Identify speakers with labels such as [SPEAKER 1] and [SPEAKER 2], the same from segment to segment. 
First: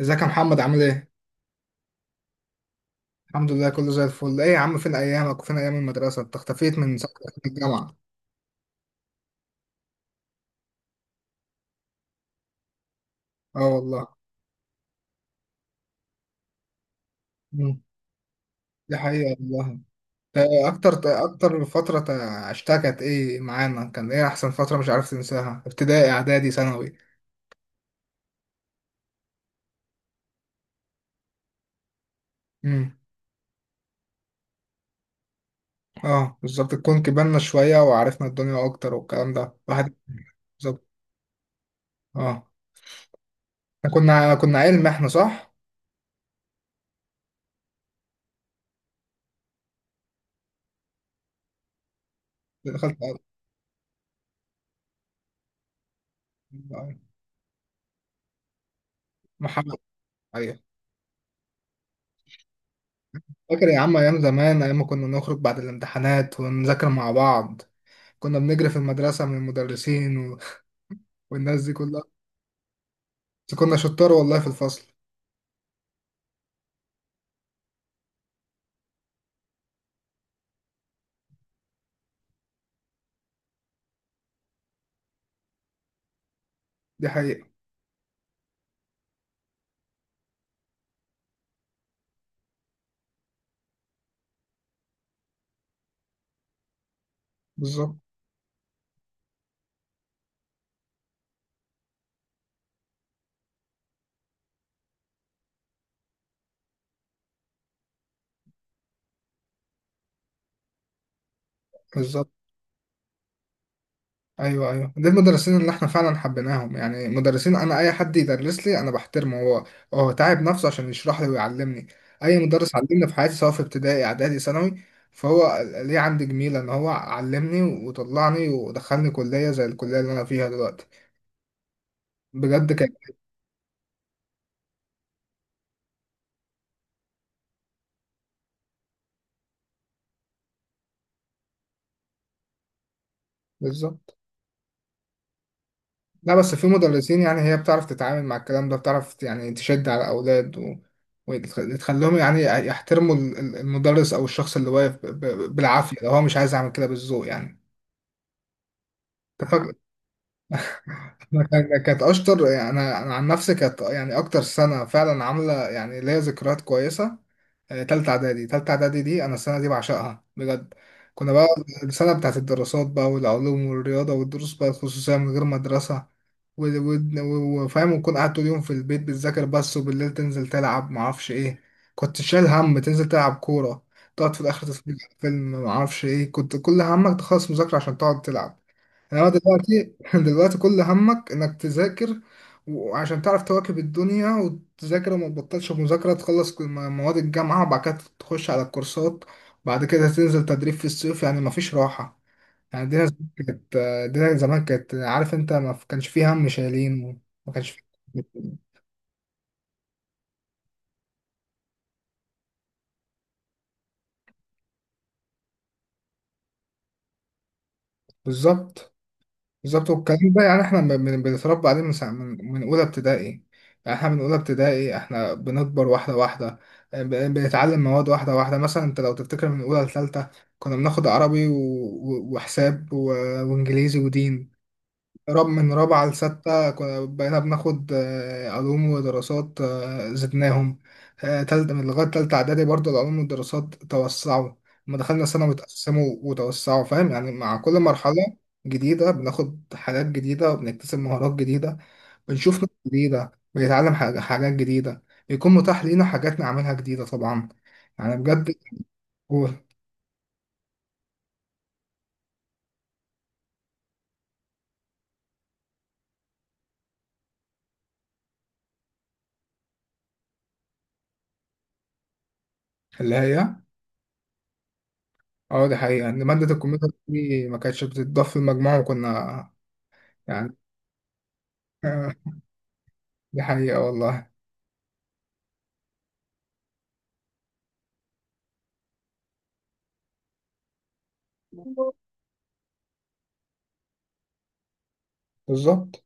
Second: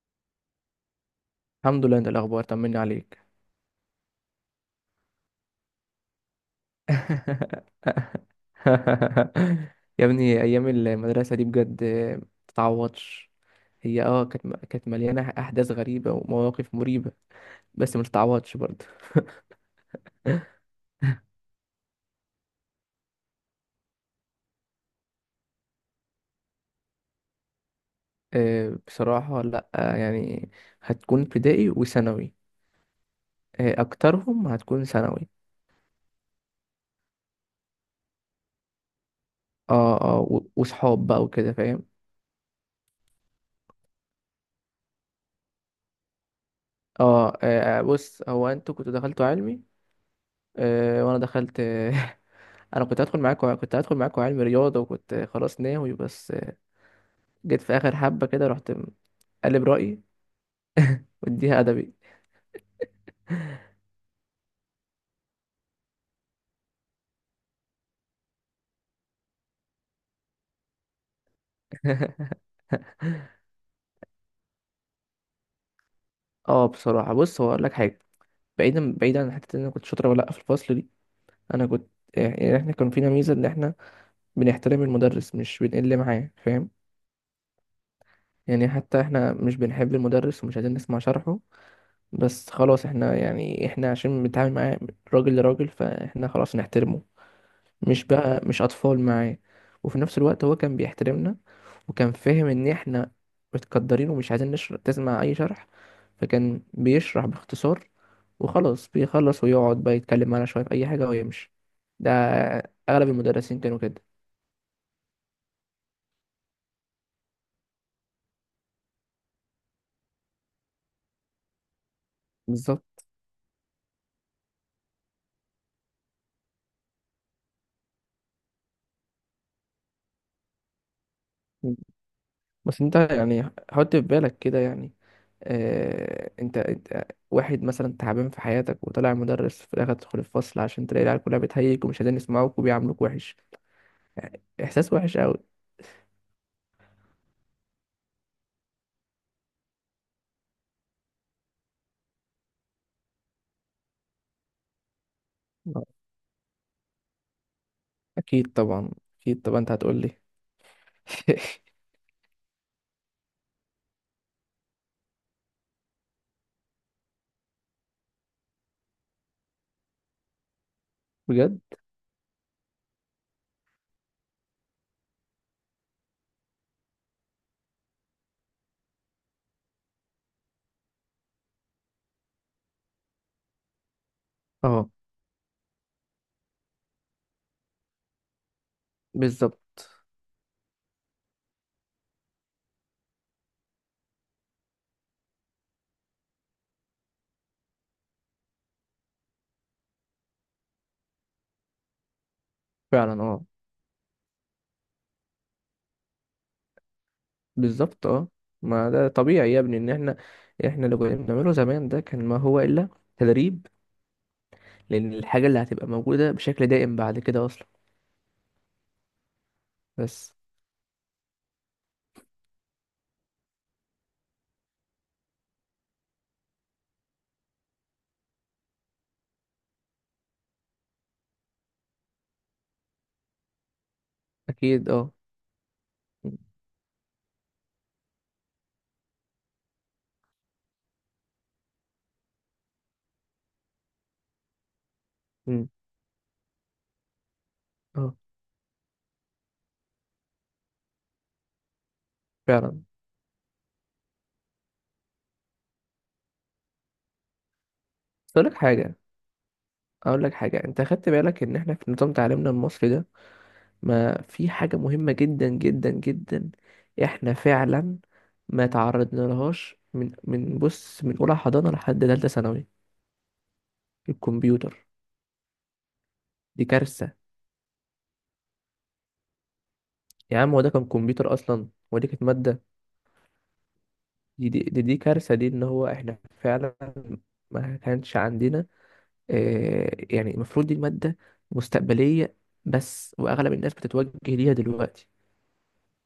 [SPEAKER 1] ازيك يا محمد عامل ايه؟
[SPEAKER 2] الحمد لله. انت الاخبار، طمني عليك.
[SPEAKER 1] الحمد لله كله زي الفل، ايه يا عم فين ايامك وفين ايام المدرسة؟ انت اختفيت من ساعة ما دخلت الجامعة.
[SPEAKER 2] يا ابني، ايام المدرسه دي بجد متتعوضش.
[SPEAKER 1] اه
[SPEAKER 2] هي
[SPEAKER 1] والله.
[SPEAKER 2] كانت مليانه احداث غريبه ومواقف مريبه.
[SPEAKER 1] مم.
[SPEAKER 2] بس ما تتعوضش برضه.
[SPEAKER 1] دي حقيقة والله. اكتر فترة عشتها كانت ايه معانا؟ كان ايه احسن فترة مش عارف تنساها؟ ابتدائي اعدادي ثانوي.
[SPEAKER 2] آه، بصراحه لا، يعني هتكون ابتدائي وثانوي.
[SPEAKER 1] امم
[SPEAKER 2] آه، اكترهم هتكون ثانوي.
[SPEAKER 1] اه بالظبط، تكون كبرنا شوية وعرفنا الدنيا اكتر والكلام ده، واحد
[SPEAKER 2] اه، اه، و-
[SPEAKER 1] بالظبط،
[SPEAKER 2] وصحاب بقى وكده فاهم
[SPEAKER 1] اه. احنا كنا علم احنا صح؟
[SPEAKER 2] اه آه، بص، هو انتوا كنتوا دخلتوا علمي. آه، وانا دخلت. انا كنت
[SPEAKER 1] دخلت
[SPEAKER 2] هدخل معاكم كنت هدخل معاكم علم رياضه، وكنت خلاص ناوي. بس جيت في اخر حبه كده، رحت قلب
[SPEAKER 1] محمد.
[SPEAKER 2] رايي
[SPEAKER 1] أيوه.
[SPEAKER 2] واديها ادبي.
[SPEAKER 1] فاكر يا عم أيام زمان، أيام ما كنا نخرج بعد الامتحانات ونذاكر مع بعض، كنا بنجري في المدرسة من المدرسين و... والناس دي كلها. بس كنا شطار والله في الفصل.
[SPEAKER 2] اه، بصراحه بص، هو اقول لك حاجه. بعيدا بعيدا عن حته ان انا كنت شاطر ولا لا في الفصل دي. انا كنت، يعني احنا كان فينا ميزه ان احنا بنحترم المدرس، مش بنقل معاه، فاهم؟
[SPEAKER 1] دي حقيقة.
[SPEAKER 2] يعني حتى احنا مش بنحب المدرس ومش عايزين نسمع شرحه، بس خلاص احنا، يعني احنا عشان بنتعامل معاه راجل لراجل، فاحنا خلاص نحترمه.
[SPEAKER 1] بالظبط.
[SPEAKER 2] مش بقى، مش اطفال معاه. وفي نفس الوقت هو كان بيحترمنا، وكان فاهم ان احنا متقدرين ومش عايزين تسمع اي شرح. فكان بيشرح باختصار وخلاص، بيخلص ويقعد بقى يتكلم معانا شويه في اي حاجه ويمشي. ده
[SPEAKER 1] بالظبط.
[SPEAKER 2] اغلب المدرسين كانوا كده.
[SPEAKER 1] أيوه، أيوه، دي المدرسين اللي إحنا فعلا حبيناهم، يعني مدرسين، أنا أي حد يدرس لي أنا بحترمه، هو هو تعب نفسه عشان يشرح لي ويعلمني. أي مدرس
[SPEAKER 2] بالظبط.
[SPEAKER 1] علمني في حياتي سواء في ابتدائي إعدادي ثانوي، فهو ليه عندي جميلة إن هو علمني وطلعني ودخلني كلية زي الكلية اللي أنا فيها دلوقتي بجد.
[SPEAKER 2] بس
[SPEAKER 1] كان
[SPEAKER 2] انت يعني حط في بالك كده، يعني انت واحد مثلا تعبان في حياتك، وطلع مدرس في الاخر، تدخل الفصل عشان تلاقي العيال كلها بتهيج ومش عايزين يسمعوك وبيعاملوك وحش.
[SPEAKER 1] بالظبط.
[SPEAKER 2] احساس وحش قوي.
[SPEAKER 1] لا بس في مدرسين، يعني هي بتعرف تتعامل مع الكلام ده، بتعرف يعني تشد على الأولاد و... وتخليهم يعني يحترموا المدرس أو الشخص اللي واقف بالعافية، لو هو مش عايز يعمل كده بالذوق يعني.
[SPEAKER 2] اكيد طبعا، اكيد طبعا انت هتقول لي.
[SPEAKER 1] أنا كانت اشطر، يعني انا عن نفسي كانت يعني اكتر سنه فعلا عامله يعني ليا ذكريات كويسه. آه، تالتة اعدادي، تالتة اعدادي دي انا السنه دي بعشقها بجد. كنا بقى
[SPEAKER 2] بجد،
[SPEAKER 1] السنه بتاعت الدراسات بقى، والعلوم والرياضه، والدروس بقى الخصوصيه من غير مدرسه، وفاهم، وتكون قاعد طول اليوم في البيت بتذاكر بس، وبالليل تنزل تلعب معرفش ايه. كنت شايل هم تنزل تلعب كوره، تقعد في الاخر
[SPEAKER 2] اه،
[SPEAKER 1] تتفرج على فيلم معرفش ايه، كنت كل همك تخلص مذاكره عشان تقعد تلعب. يعني
[SPEAKER 2] بالظبط،
[SPEAKER 1] دلوقتي دلوقتي كل همك انك تذاكر، وعشان تعرف تواكب الدنيا وتذاكر وما تبطلش مذاكرة، تخلص مواد الجامعة، وبعد كده تخش على الكورسات، بعد كده تنزل تدريب في الصيف، يعني مفيش راحة. يعني دينا
[SPEAKER 2] فعلا،
[SPEAKER 1] زمان
[SPEAKER 2] اه،
[SPEAKER 1] كانت، دينا زمان كانت عارف انت ما كانش فيه هم شايلين، وما كانش فيه.
[SPEAKER 2] بالظبط، اه، ما ده طبيعي يا ابني. ان احنا اللي كنا بنعمله زمان، ده كان ما هو الا تدريب. لان الحاجه اللي هتبقى موجوده بشكل دائم بعد كده اصلا.
[SPEAKER 1] بالظبط. بالظبط، والكلام
[SPEAKER 2] بس
[SPEAKER 1] ده يعني احنا بنتربى عليه من ساعة من اولى ابتدائي، يعني احنا من اولى ابتدائي احنا بنكبر واحده واحده. آه، بنتعلم مواد واحده واحده، مثلا انت لو تفتكر من اولى لثالثه كنا بناخد عربي و- وحساب و... وانجليزي ودين.
[SPEAKER 2] اكيد اه،
[SPEAKER 1] رب من رابعة
[SPEAKER 2] م-
[SPEAKER 1] لستة كنا بقينا بناخد، آه، علوم ودراسات، آه، زدناهم. آه، تالتة من لغاية تالتة إعدادي برضه العلوم والدراسات توسعوا. لما دخلنا ثانوي
[SPEAKER 2] م-
[SPEAKER 1] اتقسموا وتوسعوا، فاهم يعني. مع كل
[SPEAKER 2] اه
[SPEAKER 1] مرحلة جديدة بناخد حاجات جديدة، وبنكتسب مهارات جديدة، بنشوف ناس
[SPEAKER 2] فعلا.
[SPEAKER 1] جديدة، بنتعلم حاجات جديدة، بيكون متاح لينا حاجات نعملها جديدة طبعا، يعني
[SPEAKER 2] بس اقول
[SPEAKER 1] بجد.
[SPEAKER 2] لك حاجه
[SPEAKER 1] هو
[SPEAKER 2] اقول لك حاجه انت خدت بالك ان احنا في نظام تعليمنا المصري ده، ما في حاجة مهمة جدا جدا جدا احنا فعلا ما تعرضنا لهاش، من بص، من اولى حضانة لحد تالتة ثانوي:
[SPEAKER 1] اللي هي،
[SPEAKER 2] الكمبيوتر.
[SPEAKER 1] اه دي حقيقة إن مادة
[SPEAKER 2] دي
[SPEAKER 1] الكمبيوتر
[SPEAKER 2] كارثة.
[SPEAKER 1] دي ما كانتش بتتضاف في المجموع وكنا
[SPEAKER 2] يا عم،
[SPEAKER 1] يعني،
[SPEAKER 2] هو ده كان كمبيوتر اصلا؟ ودي
[SPEAKER 1] آه.
[SPEAKER 2] كانت مادة؟
[SPEAKER 1] دي حقيقة والله.
[SPEAKER 2] دي كارثة دي، ان هو احنا فعلا ما كانش عندنا. آه، يعني المفروض دي المادة مستقبلية، بس واغلب الناس بتتوجه ليها دلوقتي.
[SPEAKER 1] بالظبط.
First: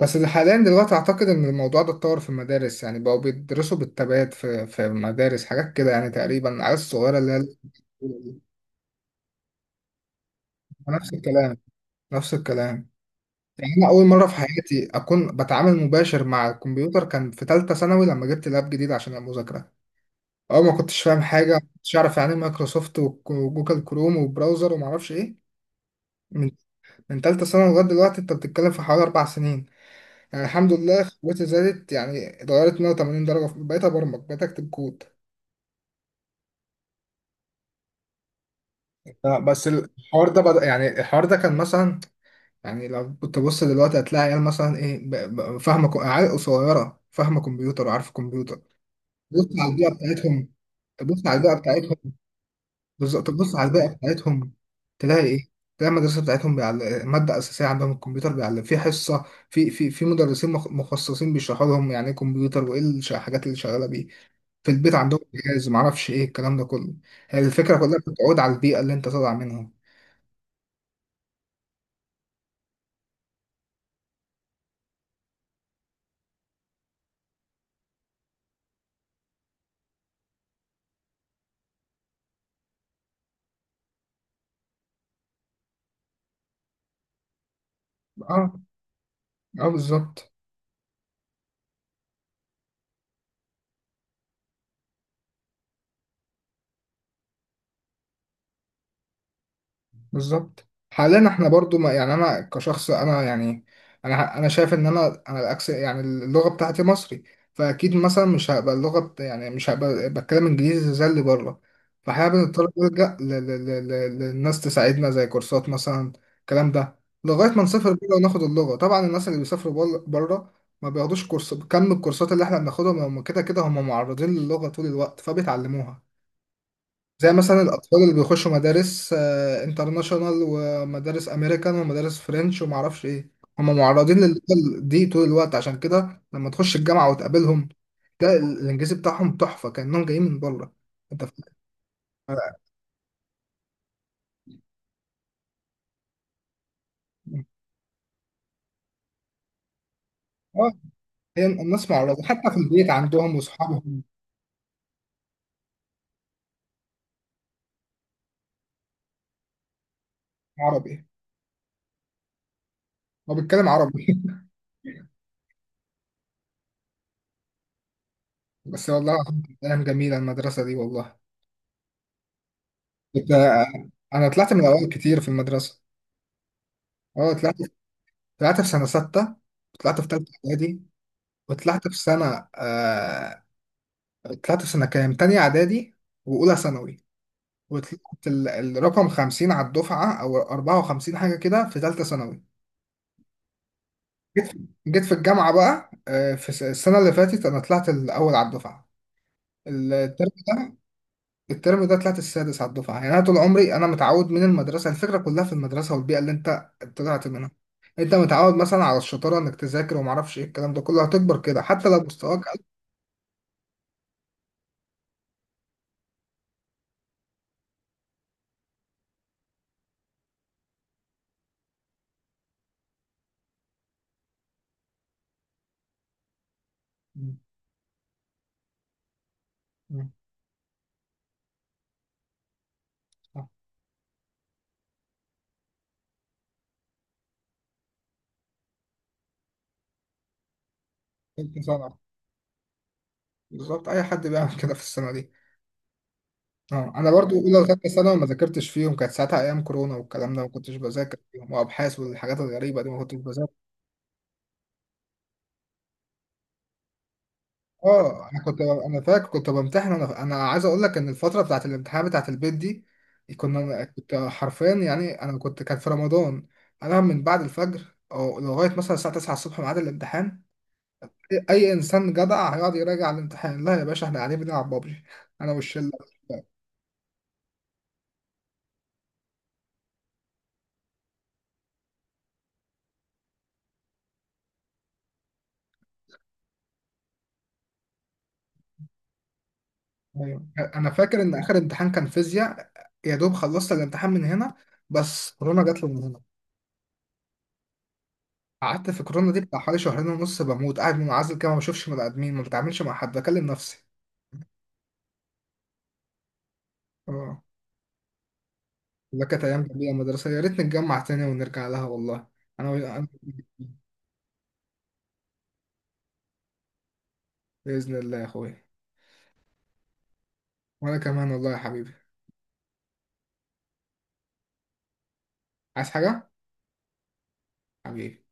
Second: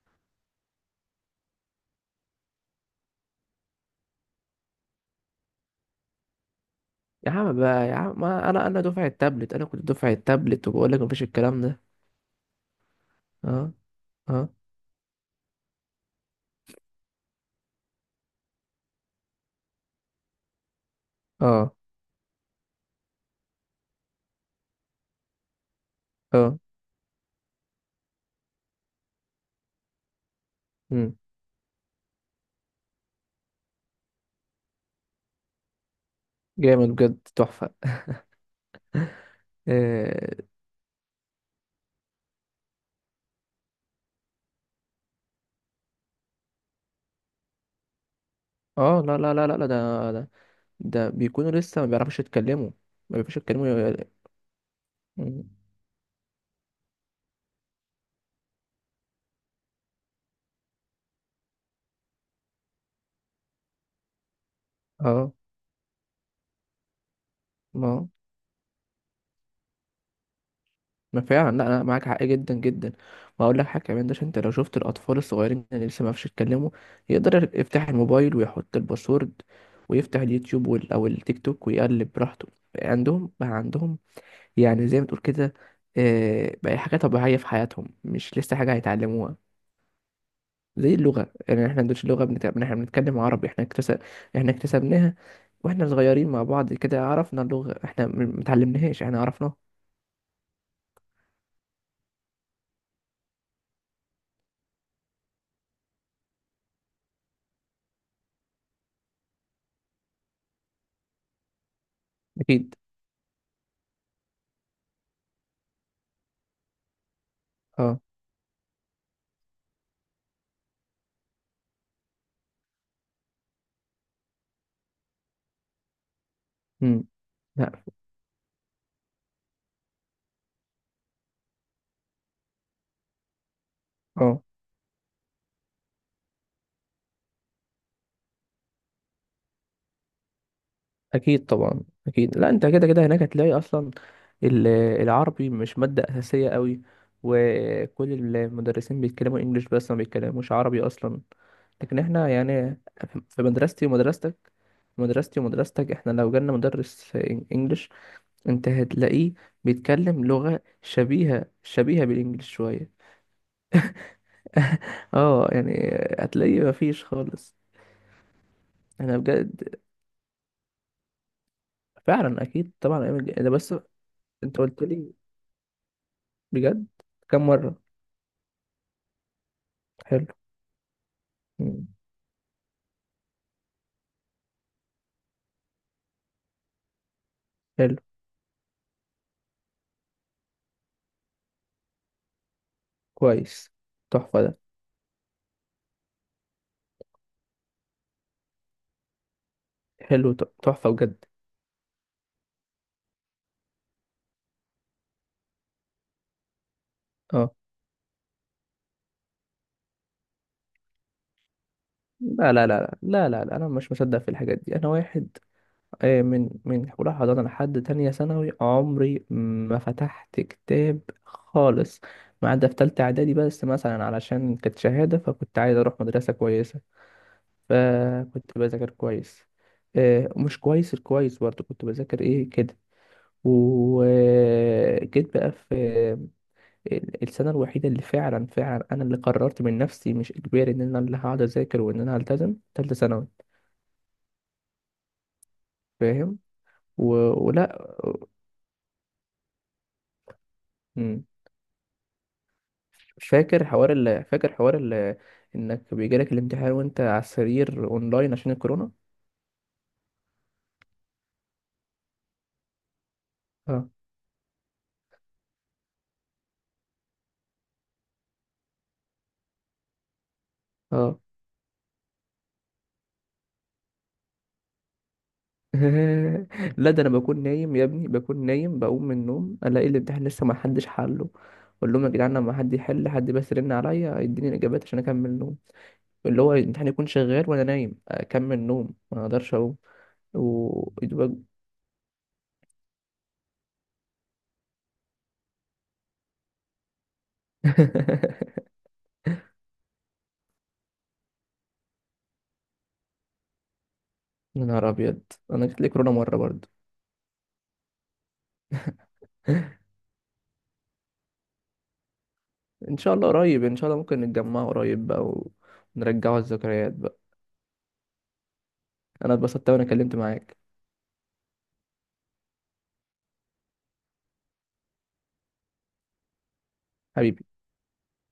[SPEAKER 1] بس ده حاليا دلوقتي أعتقد إن الموضوع ده اتطور في المدارس، يعني بقوا بيدرسوا بالتبادل في مدارس حاجات كده، يعني تقريبا العيال الصغيرة
[SPEAKER 2] يا
[SPEAKER 1] اللي هي
[SPEAKER 2] عم
[SPEAKER 1] الأولى
[SPEAKER 2] بقى، يا عم،
[SPEAKER 1] دي.
[SPEAKER 2] ما انا دفعة تابلت، انا كنت دفعة تابلت، وبقول لك
[SPEAKER 1] نفس
[SPEAKER 2] مفيش
[SPEAKER 1] الكلام،
[SPEAKER 2] الكلام ده.
[SPEAKER 1] نفس الكلام.
[SPEAKER 2] اه،
[SPEAKER 1] يعني أنا أول مرة في
[SPEAKER 2] اه،
[SPEAKER 1] حياتي أكون بتعامل مباشر مع الكمبيوتر كان في تالتة ثانوي لما جبت لاب جديد عشان المذاكرة. أول ما كنتش فاهم حاجة، ما
[SPEAKER 2] اه،
[SPEAKER 1] كنتش أعرف يعني إيه مايكروسوفت وجوجل كروم وبراوزر ومعرفش إيه. من
[SPEAKER 2] اه.
[SPEAKER 1] من تالتة ثانوي لغاية دلوقتي أنت بتتكلم في حوالي 4 سنين، يعني الحمد لله
[SPEAKER 2] مم.
[SPEAKER 1] قوتي زادت، يعني اتغيرت 180 درجة، بقيت أبرمج بقيت أكتب كود.
[SPEAKER 2] جامد بجد، تحفة.
[SPEAKER 1] آه، بس الحوار ده
[SPEAKER 2] اه،
[SPEAKER 1] بدأ، يعني الحوار ده كان مثلا، يعني لو بتبص دلوقتي هتلاقي عيال مثلا إيه فاهمة عيال صغيرة فاهمة كمبيوتر وعارفة كمبيوتر،
[SPEAKER 2] آه، لا لا
[SPEAKER 1] بص
[SPEAKER 2] لا لا لا،
[SPEAKER 1] على البيئة
[SPEAKER 2] ده، ده
[SPEAKER 1] بتاعتهم.
[SPEAKER 2] ده
[SPEAKER 1] تبص على
[SPEAKER 2] بيكونوا
[SPEAKER 1] البيئة
[SPEAKER 2] لسه ما
[SPEAKER 1] بتاعتهم.
[SPEAKER 2] بيعرفوش يتكلموا. ما
[SPEAKER 1] بالظبط،
[SPEAKER 2] بيعرفوش
[SPEAKER 1] تبص
[SPEAKER 2] يتكلموا
[SPEAKER 1] على البيئة
[SPEAKER 2] ي-
[SPEAKER 1] بتاعتهم، تلاقي
[SPEAKER 2] مم.
[SPEAKER 1] إيه؟ تلاقي المدرسة بتاعتهم بيعلم مادة أساسية عندهم الكمبيوتر، بيعلم في حصة، في مدرسين مخصصين بيشرحوا لهم يعني إيه كمبيوتر، وإيه الحاجات اللي شغالة بيه، في البيت عندهم
[SPEAKER 2] اه،
[SPEAKER 1] جهاز معرفش ايه الكلام ده كله. هي الفكرة كلها
[SPEAKER 2] ما
[SPEAKER 1] بتعود على البيئة اللي انت طالع منها.
[SPEAKER 2] ما فعلا، لا لا، معاك حق جدا جدا. واقول لك حاجه كمان، ده عشان انت لو شفت الاطفال الصغيرين اللي لسه ما بيعرفوش يتكلموا، يقدر يفتح الموبايل ويحط الباسورد ويفتح اليوتيوب او التيك توك ويقلب براحته. عندهم بقى، عندهم يعني زي ما تقول كده، آه، بقى حاجه طبيعيه في حياتهم، مش
[SPEAKER 1] اه،
[SPEAKER 2] لسه حاجه هيتعلموها.
[SPEAKER 1] اه بالظبط.
[SPEAKER 2] زي اللغة يعني، احنا ما عندناش لغة بنتعب، احنا بنتكلم عربي. احنا اكتسبناها واحنا صغيرين مع بعض كده. عرفنا اللغة، احنا متعلمناهاش، احنا عرفناها.
[SPEAKER 1] بالظبط، حاليا احنا برضو ما، يعني انا كشخص انا يعني، انا شايف ان انا الاكس، يعني اللغه بتاعتي مصري، فاكيد مثلا مش هبقى اللغه يعني مش هبقى بتكلم انجليزي زي اللي بره، فاحنا بنضطر
[SPEAKER 2] اكيد،
[SPEAKER 1] نلجا للناس تساعدنا زي كورسات مثلا، الكلام ده لغايه ما نسافر
[SPEAKER 2] اه،
[SPEAKER 1] بره وناخد اللغه. طبعا الناس اللي بيسافروا بره ما بياخدوش كورس كم الكورسات اللي احنا بناخدها، ما هم كده كده هم معرضين للغه طول الوقت فبيتعلموها.
[SPEAKER 2] امم،
[SPEAKER 1] زي مثلا
[SPEAKER 2] لا،
[SPEAKER 1] الأطفال اللي بيخشوا مدارس، آه، انترناشونال ومدارس أمريكان ومدارس فرنش ومعرفش إيه، هم معرضين لللغة
[SPEAKER 2] اه،
[SPEAKER 1] دي طول الوقت، عشان كده لما تخش الجامعة وتقابلهم تلاقي الإنجليزي بتاعهم تحفة كأنهم جايين من بره. أنت
[SPEAKER 2] اكيد
[SPEAKER 1] فاهم؟
[SPEAKER 2] طبعا. اكيد، لا
[SPEAKER 1] آه.
[SPEAKER 2] انت كده كده هناك هتلاقي اصلا ال- العربي مش مادة اساسية قوي، وكل المدرسين بيتكلموا انجليش، بس ما بيتكلموش
[SPEAKER 1] آه،
[SPEAKER 2] عربي اصلا.
[SPEAKER 1] هي الناس
[SPEAKER 2] لكن
[SPEAKER 1] معرضة
[SPEAKER 2] احنا
[SPEAKER 1] حتى في
[SPEAKER 2] يعني،
[SPEAKER 1] البيت عندهم
[SPEAKER 2] في مدرستي
[SPEAKER 1] وأصحابهم.
[SPEAKER 2] ومدرستك، مدرستي ومدرستك، احنا لو جالنا مدرس انجليش، انت هتلاقيه بيتكلم لغة
[SPEAKER 1] عربي.
[SPEAKER 2] شبيهة، شبيهة بالانجليش شوية.
[SPEAKER 1] هو بيتكلم عربي.
[SPEAKER 2] اه يعني، هتلاقيه مفيش خالص.
[SPEAKER 1] بس والله
[SPEAKER 2] انا
[SPEAKER 1] العظيم كانت
[SPEAKER 2] بجد،
[SPEAKER 1] أيام جميلة المدرسة دي والله.
[SPEAKER 2] فعلا اكيد طبعا، أيام ده
[SPEAKER 1] آه،
[SPEAKER 2] بس.
[SPEAKER 1] أنا طلعت
[SPEAKER 2] انت
[SPEAKER 1] من
[SPEAKER 2] قلت
[SPEAKER 1] الأوائل
[SPEAKER 2] لي
[SPEAKER 1] كتير في المدرسة.
[SPEAKER 2] بجد
[SPEAKER 1] أه
[SPEAKER 2] كم
[SPEAKER 1] طلعت،
[SPEAKER 2] مرة.
[SPEAKER 1] طلعت في سنة ستة، طلعت في
[SPEAKER 2] حلو.
[SPEAKER 1] تالتة إعدادي،
[SPEAKER 2] مم.
[SPEAKER 1] وطلعت في سنة، طلعت في سنة كام، تانية إعدادي وأولى ثانوي،
[SPEAKER 2] حلو.
[SPEAKER 1] وطلعت الرقم 50 على الدفعة أو 54 حاجة كده في تالتة ثانوي.
[SPEAKER 2] كويس، تحفة
[SPEAKER 1] جيت في
[SPEAKER 2] ده.
[SPEAKER 1] جيت في الجامعة بقى، آه، في السنة اللي فاتت أنا طلعت الأول على الدفعة. الترم
[SPEAKER 2] حلو،
[SPEAKER 1] ده،
[SPEAKER 2] تحفة بجد.
[SPEAKER 1] الترم ده طلعت السادس على الدفعة، يعني أنا طول عمري أنا متعود من المدرسة، الفكرة كلها في المدرسة والبيئة اللي أنت طلعت
[SPEAKER 2] اه،
[SPEAKER 1] منها، أنت متعود مثلا على الشطارة إنك تذاكر ومعرفش إيه الكلام ده كله، هتكبر كده حتى لو مستواك
[SPEAKER 2] لا
[SPEAKER 1] أقل.
[SPEAKER 2] لا لا لا لا لا لا، انا مش مصدق في الحاجات دي. انا واحد، آه، من أولى حضانة لحد تانية ثانوي عمري ما فتحت كتاب خالص، ما عدا في تالتة إعدادي بس، مثلا علشان كانت شهادة فكنت عايز أروح مدرسة كويسة،
[SPEAKER 1] م-
[SPEAKER 2] فكنت بذاكر كويس.
[SPEAKER 1] م-
[SPEAKER 2] آه، مش كويس الكويس، برضه كنت بذاكر إيه كده.
[SPEAKER 1] صح.
[SPEAKER 2] وجيت بقى في السنة الوحيدة اللي فعلا فعلا أنا اللي قررت من نفسي، مش إجباري، إن أنا اللي هقعد
[SPEAKER 1] تالتة
[SPEAKER 2] أذاكر،
[SPEAKER 1] ثانوي،
[SPEAKER 2] وإن أنا هلتزم، تالتة ثانوي.
[SPEAKER 1] بالظبط اي حد بيعمل كده في السنه دي.
[SPEAKER 2] فاهم؟
[SPEAKER 1] اه
[SPEAKER 2] و...
[SPEAKER 1] انا برضو اولى
[SPEAKER 2] ولا.
[SPEAKER 1] وثانيه ثانوي ما ذاكرتش فيهم، كانت ساعتها ايام كورونا والكلام ده، ما كنتش بذاكر
[SPEAKER 2] مم.
[SPEAKER 1] فيهم، وابحاث والحاجات الغريبه دي ما كنتش بذاكر.
[SPEAKER 2] فاكر حوار ال... فاكر حوار ال... انك بيجيلك الامتحان وانت على السرير
[SPEAKER 1] اه،
[SPEAKER 2] اونلاين
[SPEAKER 1] انا
[SPEAKER 2] عشان
[SPEAKER 1] كنت،
[SPEAKER 2] الكورونا؟
[SPEAKER 1] انا فاكر كنت بمتحن، انا عايز اقول لك ان الفتره بتاعت الامتحان بتاعت البيت دي
[SPEAKER 2] اه،
[SPEAKER 1] كنت حرفيا، يعني انا كنت كان في رمضان، انا من بعد الفجر او لغايه مثلا الساعه 9 الصبح ميعاد الامتحان،
[SPEAKER 2] اه.
[SPEAKER 1] اي إنسان جدع هيقعد يراجع الامتحان؟ لا يا باشا، احنا قاعدين بنلعب بابجي، انا والشله.
[SPEAKER 2] لا ده انا بكون نايم يا ابني، بكون نايم، بقوم من النوم الاقي الامتحان لسه ما حدش حله. اقول لهم يا جدعان، لما حد يحل، حد بس يرن عليا يديني الاجابات عشان اكمل نوم. اللي هو الامتحان يكون شغال وانا نايم، اكمل نوم ما اقدرش اقوم.
[SPEAKER 1] أيوة. انا
[SPEAKER 2] و.
[SPEAKER 1] فاكر ان اخر امتحان كان فيزياء، يا دوب خلصت الامتحان من هنا، بس كورونا جات لي من هنا، قعدت في كورونا دي بتاع حوالي شهرين ونص بموت قاعد منعزل كده، ما بشوفش بني ادمين ما بتعاملش مع حد بكلم نفسي.
[SPEAKER 2] يا نهار ابيض، انا جات لي كورونا مره برضه.
[SPEAKER 1] اه. لا كانت ايام جميله مدرسه، يا ريت نتجمع تاني ونرجع لها والله.
[SPEAKER 2] ان
[SPEAKER 1] انا
[SPEAKER 2] شاء الله قريب،
[SPEAKER 1] أنا-
[SPEAKER 2] ان شاء الله ممكن نتجمع قريب بقى، ونرجعوا الذكريات بقى.
[SPEAKER 1] باذن الله يا اخويا.
[SPEAKER 2] انا اتبسطت وانا كلمت معاك.
[SPEAKER 1] وانا كمان والله يا حبيبي. عايز حاجه؟
[SPEAKER 2] حبيبي.
[SPEAKER 1] حبيبي.